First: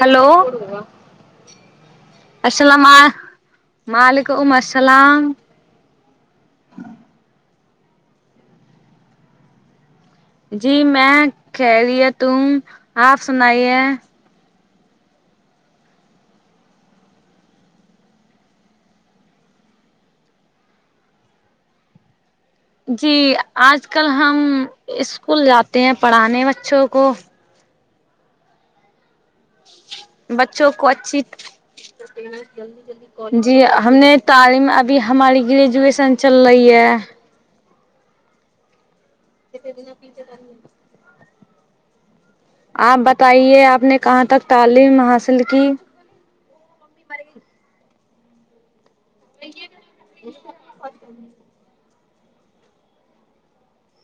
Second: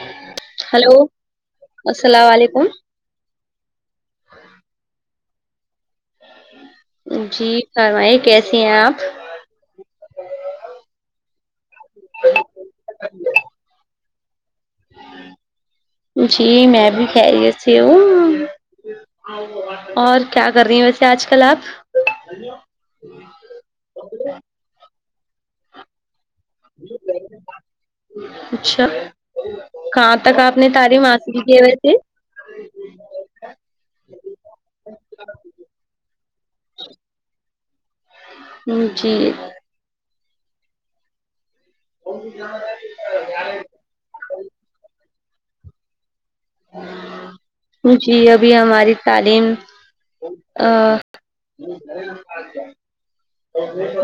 hello hello السلام علیکم اسلاما وعلیکم السلام جی فرمائیے کیسی ہیں آپ جی میں خیریت ہوں آپ سنائیے جی میں بھی خیریت سے ہوں اور کیا کر رہی ہیں ویسے آج کل آپ جی آج کل ہم اسکول جاتے ہیں پڑھانے بچوں کو اچھا کہاں تک آپ نے بچوں کو تعلیم اچھی حاصل کی ہے ویسے جی ہم نے تعلیم ابھی ہماری گریجویشن چل رہی ہے جی [inaudible] آپ بتائیے آپ نے کہاں تک تعلیم حاصل کی جی ابھی ہماری تعلیم ا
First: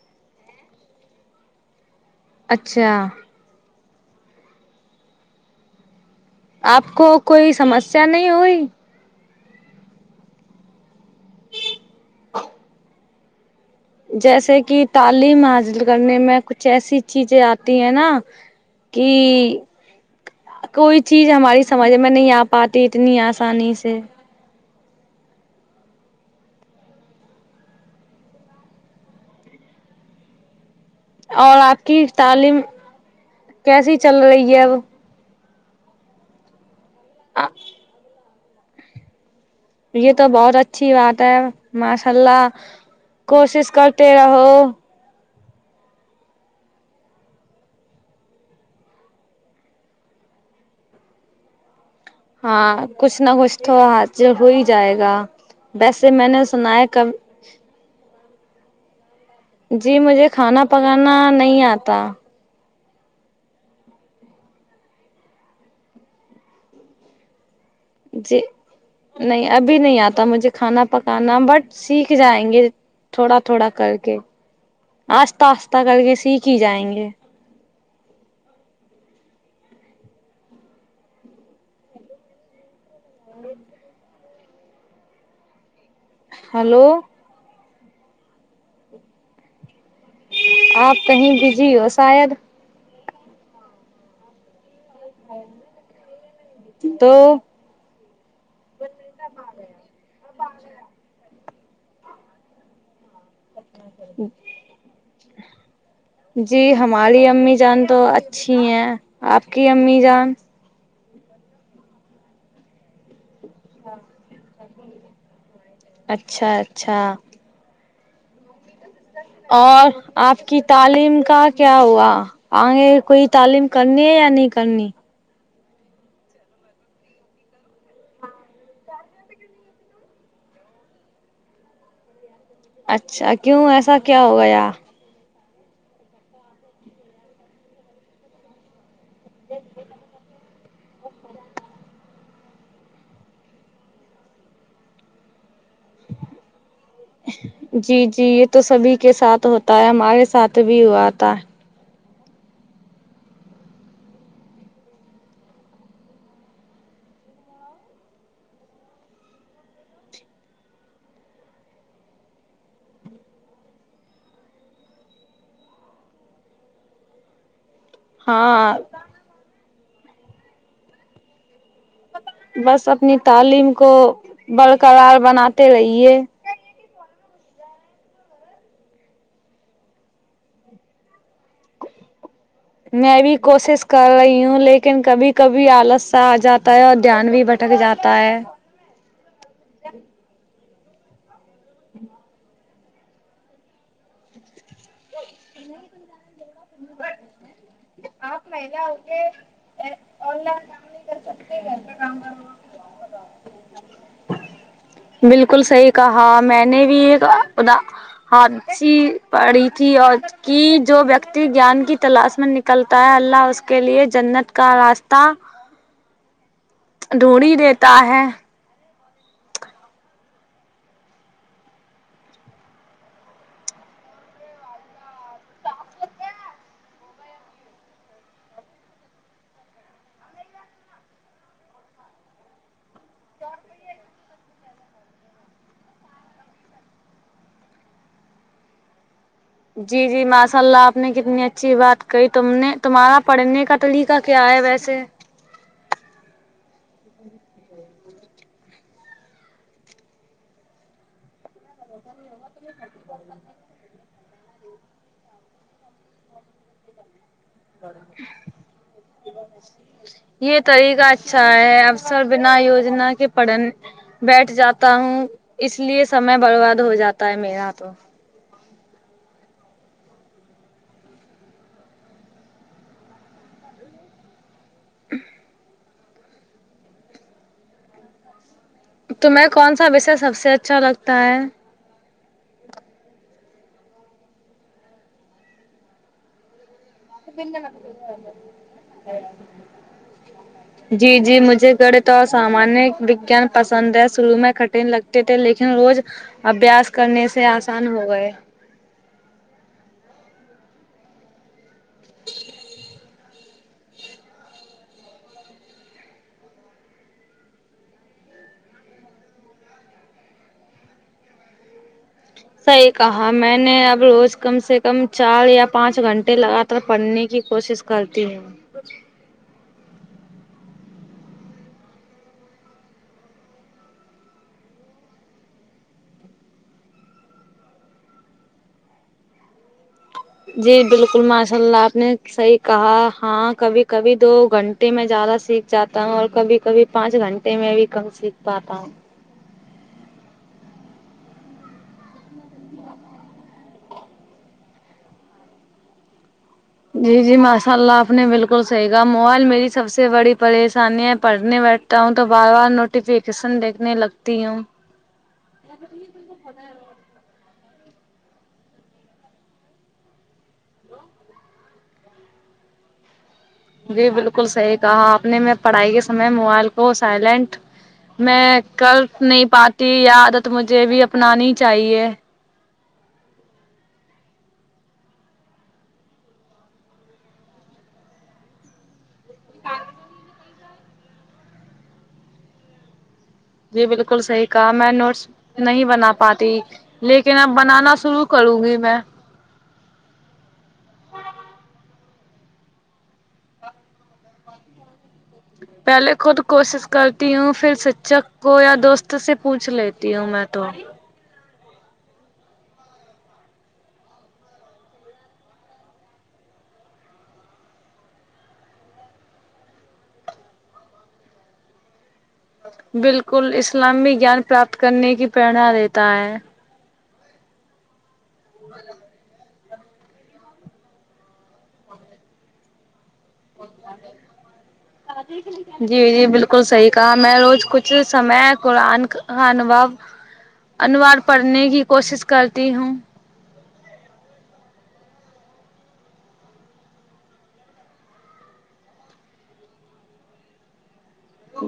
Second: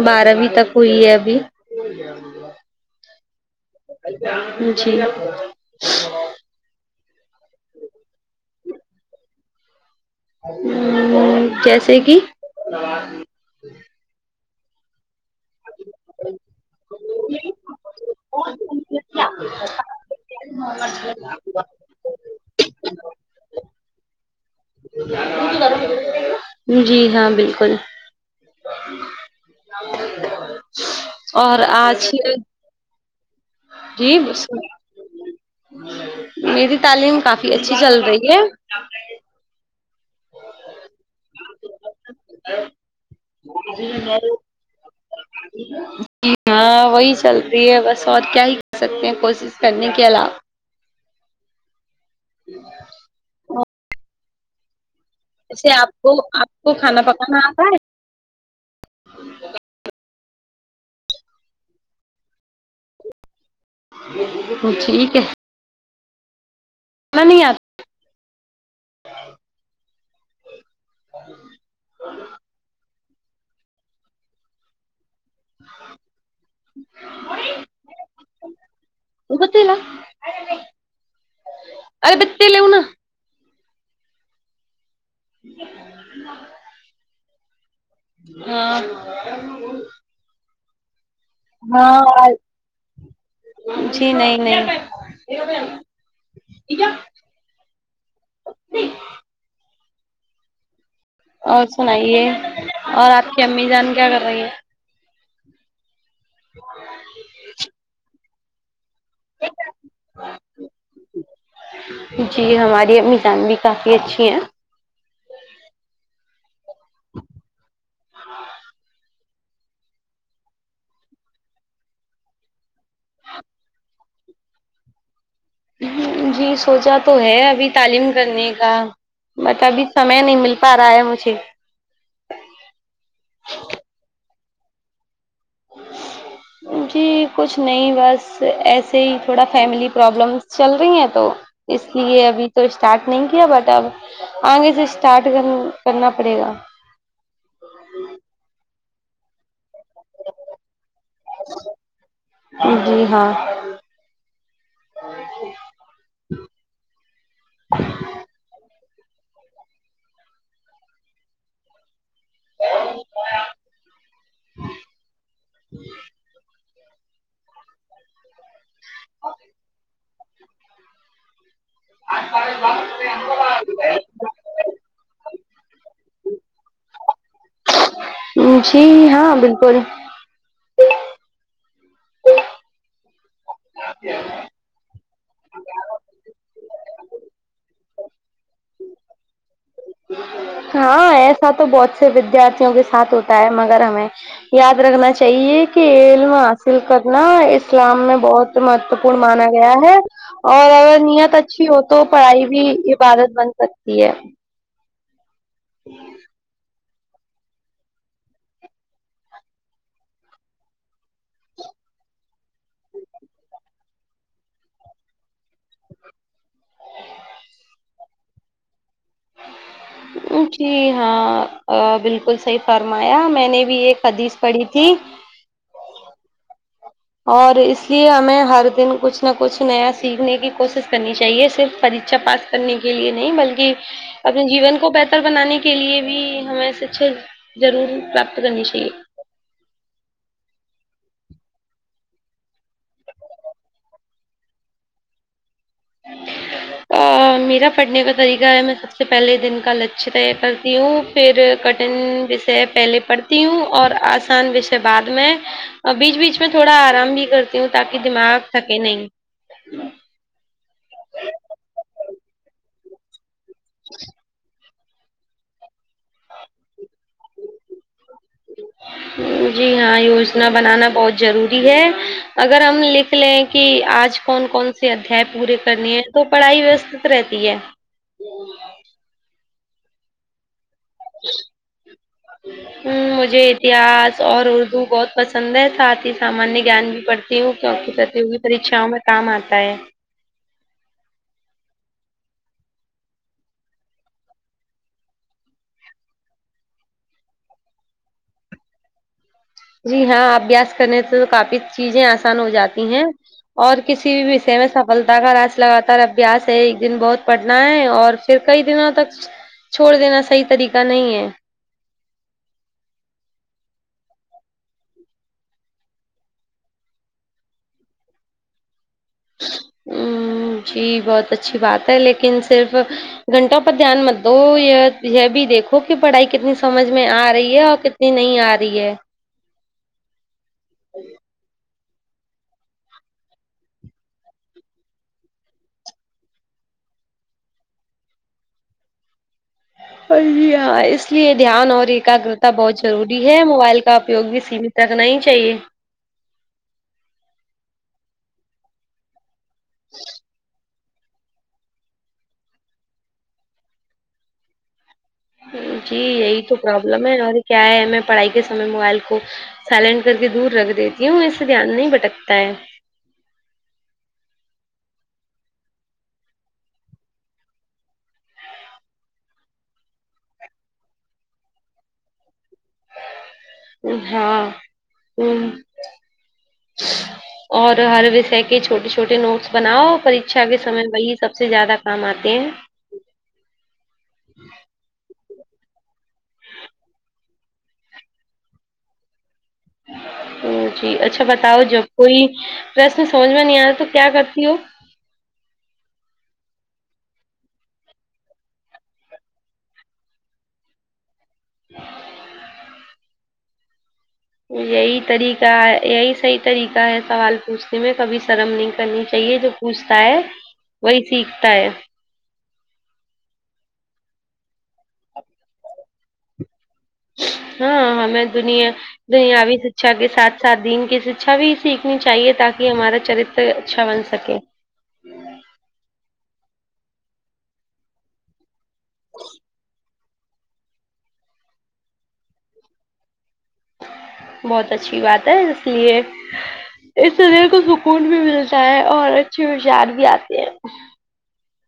بارہویں تک ہوئی ہے ابھی اچھا جی آپ کو کوئی سمسیا نہیں ہوئی ہ جیسے کہ جیسے کہ تعلیم ہا ل کرنے میں کچھ ایسی چیزیں آتی ہیں نا کہ چ ہماری سمجھ میں نہیں آ پاتی اتنی آسانی سے جی ہاں بالکل اور آپ کی تعلیم کیسی جی چل رہی ہے اب میری تعلیم اب کافی اچھی چل رہی ہے یہ تو بہت اچھی بات ہے ماشاء اللہ کوشش کرتے رہو ج ہاں وہی چلتی ہے بس اور کیا ہی کر سکتے ہیں کوشش کرنے کے علاوہ ہاں کچھ نہ کچھ تو اج جب ہو ہی جائے گا جسے آپ ویسے کو میں نے آپ کو سنا ہے کھانا کب پکانا آتا ہے جی مجھے کھانا پکانا نہیں آتا وہ ٹھیک ہے [unintelligible] جی نہیں ابھی نہیں آتا مجھے کھانا پکانا بٹ سیکھ جائیں گے تھوڑا تھوڑا کر کے آہستہ آہستہ کر کے سیکھ ہی جائیں گے [unintelligible] ارے بتے لؤ نا [unintelligible] ہیلو ہاں آپ کہیں بزی ہو ہاں شاید جی نہیں نہیں تو [unintelligible] اور سنائیے اور آپ کی امی جان کیا کر رہی ہے جی ہماری امی جان تو اچھی ہیں آپ کی امی جان جی ہماری اممی جان بھی کافی اچھی ہیں اچھا اچھا اور آپ کی تعلیم کا کیا ہوا آگے کوئی تعلیم کرنی ہے یا نہیں کرنی جی سوچا تو ہے ابھی تعلیم کرنے کا بٹ ابھی سمے نہیں مل پا رہا ہے مجھے اچھا کیوں ایسا کیا ہو گیا [unintelligible] جی کچھ نہیں بس ایسے ہی تھوڑا فیملی پرابلمس چل رہی ہیں تو اس لیے ابھی تو اسٹارٹ نہیں کیا بٹ اب آگے سے اسٹارٹ کر کرنا پڑے گا جی جی یہ تو سبھی کے ساتھ ہوتا ہے ہمارے ساتھ بھی ہوا تھا جی ہاں ا [inaudible] ہاں [inaudible] بس اپنی تعلیم کو برقرار بناتے رہیے جی ہاں بالکل میں بھی کوشش کر رہی ہوں لیکن کبھی کبھی آلس سا آ جاتا ہے اور دھیان بھی بھٹک جاتا تا ہے ہاں ایسا تو بہت سے ودیارتھیوں کے ساتھ ہوتا تا ہے مگر ہمیں یاد رکھنا چاہیے کہ علم حاصل کرنا ای اسلام میں بہت مہتوپورن مانا گیا ہے اور اگر نیت اچھی ہو تو پڑھائی بھی عبادت بن سکتی ہے بالکل صحیح کہا میں نے بھی یہ کہا خدا حدیث پڑی تھی اور کہ جو ویکتی گیان کی تلاش میں ن کلتا ہے اللہ اس کے لیے جنت کا راستہ ڈھونڈ ہی دیتا ہے ا [inaudible] جی ہاں بالکل ا صحیح فرمایا میں نے بھی ایک حدیث پڑھی تھی اور اس لیے ہمیں ہر دن کچھ نہ کچھ نیا سیکھنے کی کوشش کرنی چاہیے صرف پریکشا پاس کرنے کے لیے نہیں بلکہ اپنے جیون کو بہتر بنانے کے لیے بھی ہمیں سچے ضرور پراپت کرنی چاہیے جی جی ماشاء اللہ آپ نے کتنی اچھی بات کہی تم نے تمہارا پڑھنے کا طریقہ کیا ہے ویسے [inaudible] آ میرا پڑھنے کا طریقہ ہے میں سب سے پہلے دن کا لکش طے کرتی ہوں پھر کٹھن شے پہلے پڑھتی ہوں اور آسان وش ے بعد میں بیچ بیچ میں تھوڑا آرام بھی کرتی ہوں تاکہ دماغ تھکے نہیں یہ طریقہ اچھا ہے اکثر بنا یوجنا کے پڑن بیٹھ جاتا ہوں اس لیے سمے برباد ہو جاتا ہے میرا تو جی ہاں یوجنا بنانا بہت ضروری ہے اگر ہم لکھ لیں کہ آج کون کون سے ادھئے پورے کرنی ہے تو پڑھائی ویوسشت رہتی ہے تمہیں کون سا وشے سب سے اچھا لگتا ہے ہ مجھے اتہاس اور اردو بہت پسند ہے ساتھ ہی سامانیہ گیان بھی پڑھتی ہوں کیوںکہ پرتیوگی پرریکشاؤں میں کام آتا ہے [inaudible] جی جی مجھے گڑت اور سامانیہ وگیان پسند ہے شروع میں کٹھن لگتے تھے لیکن روز ابھیاس کرنے سے آسان ہو گئے جی ہاں ابھیاس کرنے سے تو کافی چیزیں آسان ہو جاتی ہیں اور کسی بھی وشے میں سفلتا کا راز لگاتار ابھیاس ہے ایک دن بہت پڑھنا ہے اور پھر کئی دنوں تک چھوڑ دینا صحیح طریقہ نہیں ہے صحیح کہا میں نے اب روز کم سے کم چار یا پانچ گھنٹے لگا تار پڑھنے کی کوشش کرتی ہوں ہوں جی بہت اچھی بات ہے لیکن صرف گھنٹوں پر دھیان مت دو یہ یہ بھی دیکھو کہ پڑھائی کتنی سمجھ میں آ رہی ہے اور ک تنی نہیں آ رہی ہے جی بالکل ماشاء اللہ آپ نے صحیح کہا ہاں کبھی کبھی دو گھنٹ ے میں زیادہ سیکھ جاتا ہوں اور کبھی کبھی پانچ گھنٹے میں بھی کم سیکھ پاتا ہوں ہاں اس لیے دھیان اور ایکاگرتا بہت ضروری ہے موبائل کا اپیوگ بھی سمیت رکھنا ہی چاہیے جی جی ماشاء اللہ آپ نے بالکل صحیح کہا موبائل میری سب سے بڑی پریش انی پڑھنے بیٹھتا ہوں تو بار بار نوٹیفکیشن دیکھنے لگتی ہوں جی یہی تو پرابلم ہے اور کیا ہے میں پڑھائی کے سمے موبائل کو سائلنٹ کر کے دور رکھ دیتی ہوں اس سے دھیان نہیں بھٹکتا ہے جی بالکل صحیح کہا آپ نے میں پڑھائی کے سمے موبائل کو سائلینٹ میں کر نہیں پاتی یہ عادت مجھے بھی اپنانی چاہیے ہاں ہوں اور ہر وشئے کے چھوٹے چھوٹے نوٹس بناؤ پرکشا کے سمے وہی سب سے زیادہ کام آتے ہیں جی بالکل صحیح کہا میں نوٹس نہیں بنا پاتی لیکن اب بنانا شروع کروں گی میں جی اچھا بتاؤ جب کوئی پرشن سمجھ میں نہیں آیا تو کیا کرتی ہو پہلے خود کوشش کرتی ہوں پھر سیکشک کو یا دوست سے پوچھ لیتی ہوں میں تو یہی طریقہ ہے یہی صحیح طریقہ ہے سوال پوچھتے میں کبھی شرم نہیں کرنی چاہیے جو پوچھتا ہے وہی سیکھتا ہے بالکل اسلام میں گیان پراپت کرنے کی پریرنا دیتا ہے ہاں ہمیں دنیا دنیاوی سیکشا کے ساتھ ساتھ دین کی سیکشا بھی سیکھنی چاہیے تاکہ ہمارا چرتر اچھا بن سکے آ ج [unintelligible] جی جی بالکل صحیح کہا میں روز کچھ سمے قرآن خوان وا انوار پڑھنے کی کوشش کرتی ہوں بہت اچھی بات ہے اس لیے اس سے دل کو سکون بھی ملتا ہے اور اچھے ہوشار بھی آتے ہیں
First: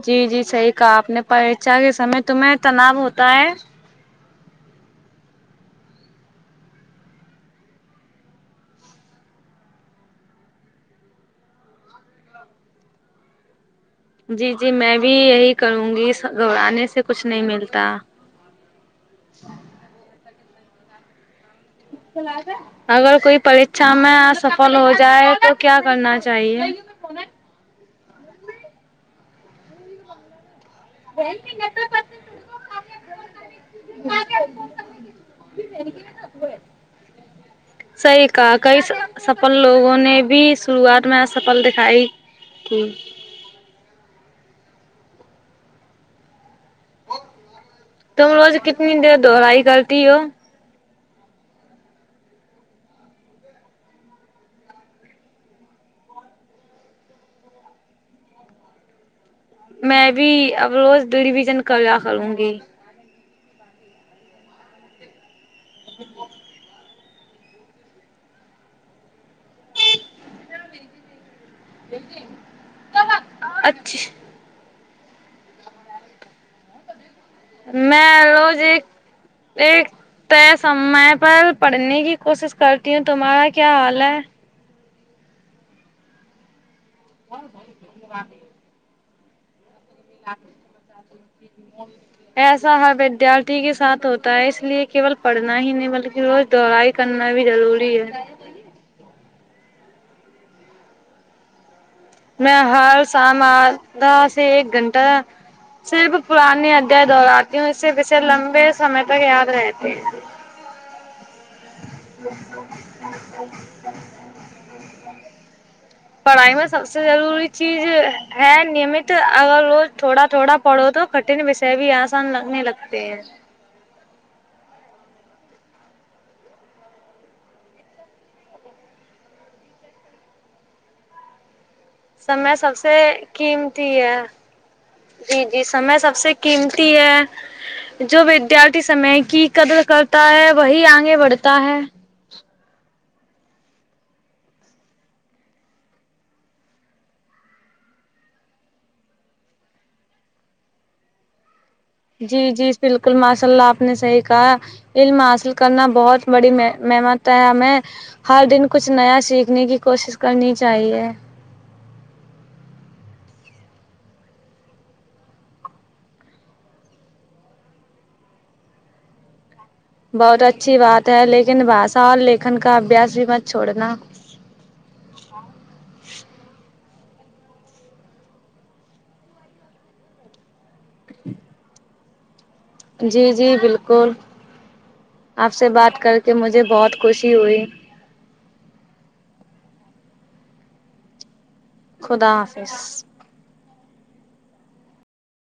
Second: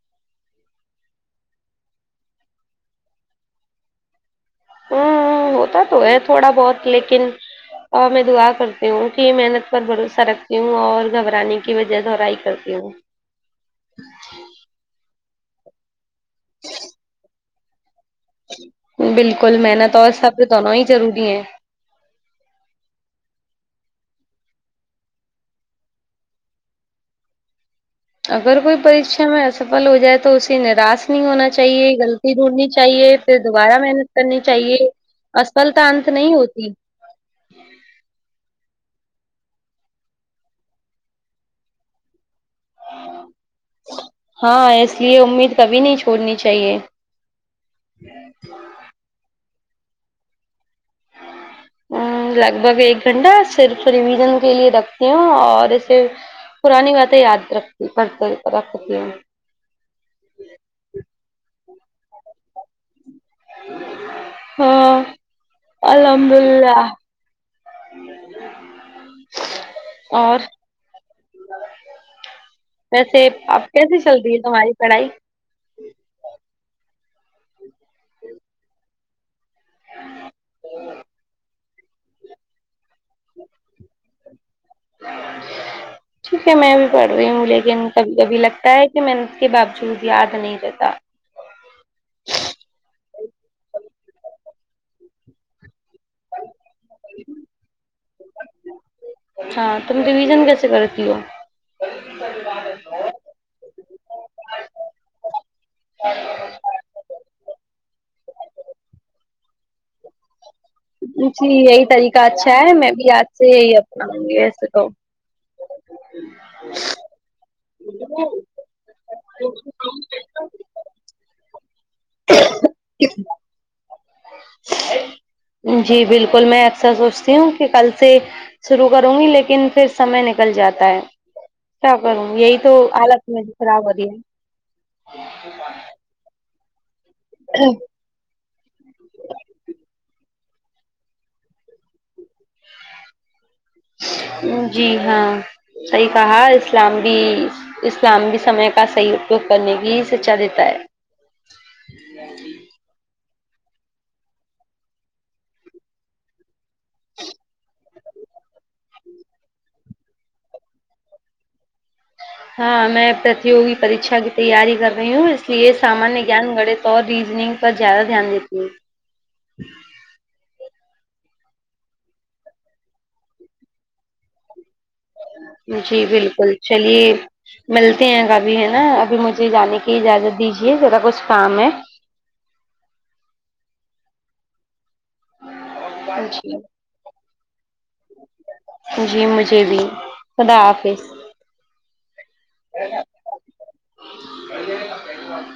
جی جی صحیح کہا آپ نے پریچا کے سمے تمہیں تناؤ ہوتا ہے ہوں ہوں ہوتا تو ہے تھوڑا بہت لیکن اور میں دعا کرتی ہوں کہ محنت پر بھروسہ رکھتی ہوں اور گھبرانے کی وجہ دہرائی کرتی ہوں جی جی میں بھی یہی کرونگی سا گھبرانے سے کچھ نہیں ملتا بالکل محنت اور صبر دونوں ہی ضروری ہیں اگر کوئی پرچھا میں ا سفل ہو جائے تو کیا کرنا چاہیے اگر کوئی پریچھا میں اسفل ہو جائے تو اسے نراش نہیں ہونا چاہیے غلطی ڈھونڈنی چاہیے پھر دوبارہ محنت کرنی چاہیے اسپلتا انت نہیں ہوتی صحیح کہا کئی س سفل لوگوں نے بھی شروعات میں ا سفل دکھائی ٹھیک ہاں اس لیے امید کبھی نہیں چھوڑنی چاہیے تم روز کتنی دیر دوہرائی کرتی ہو ہوں لگ بھگ ایک گھنٹہ صرف ریویژن کے لیے رکھتی ہوں اور اسے پرانی باتیں یاد رکتے رکھتی رکھتی ہوں میں بھی اب روز ریویزن کرلیا کروں گی ہاں الحمد اللہ اور ویسے اب کیسے اچھا چلتی ہے تمہاری پڑھائی میں روز ایک ایک طے سمے پر پڑھنے کی کوشش کرتی ہوں تمہارا کیا حال ہے ٹھیک ہے میں بھی پڑھ رہی ہوں لیکن کبھی کبھی لگتا ہے کہ میں اس کے باوجود یاد نہیں رہتا [inaudible] ایسا ہر ودیارتھی کے ساتھ ہوتا ہے اس لیے کیول پڑھنا ہی نہیں بلکہ روز دوڑائی کرنا بھی ضروری ہے ہاں تم رویژن کیسے کرتی ہو میں ہر شام آدھا سے ایک گھنٹہ صرف پرانانی ادھیائے دہراتی ہوں اس سے پیچھے لمبے سمے تک یاد رہتے ہیں جی یہی طریقہ اچھا ہے میں بھی آج سے یہی اپناؤں گی ویسے تو پڑھائی میں سب سے ضروری چیز ہے نیمت اگر روز تھوڑا تھوڑا پڑھو تو کھٹے نی ویسے بھی آسان لگنے لگتے ہیں جی بالکل میں اکثر سوچتی ہوں کہ کل سے شروع کروں گی لیکن پھر سمے نکل جاتا ہے کیا کروں سمے یہی تو سب سے حالت میری خراب قیمتی ہو رہی ہے جی جی سمے سب سے قیمتی ہے جو ودیارتھی سمے کی قدر کرتا ہے وہی آگے بڑھتا ہے جی ہاں صحیح کہا اسلام بھی اسلام بھی سمے کا صحیح اپیوگ کرنے کی ہی سچا دیتا ہے جی جی بالکل ماشاء اللہ آپ نے صحیح کہا علم حاصل کرنا بہت بڑی ممت ہے ہمیں ہر دن کچھ نیا سیکھنے کی کوشش کرنی چاہیے ہاں میں پرتوگی پریکچھا کی تیاری کر رہی ہوں اس لیے سامانیہ گیان گڑت تو اور ریزننگ پر زیادہ دھیان دیتی ہوں بہت اچھی بات ہے لیکن بھاشا اور لکھن کا ابھیاس بھی مت چھوڑنا جی بالکل چلیے ملتے ہیں کبھی ہے نا ابھی مجھے جانے کی اجازت دیجیے ذرا کچھ کام ہے جی جی بالکل آپ سے بات کر کے جی مجھے بہت خوشی ہوئی جی مجھے بھی خدا حافظ خدا حافظ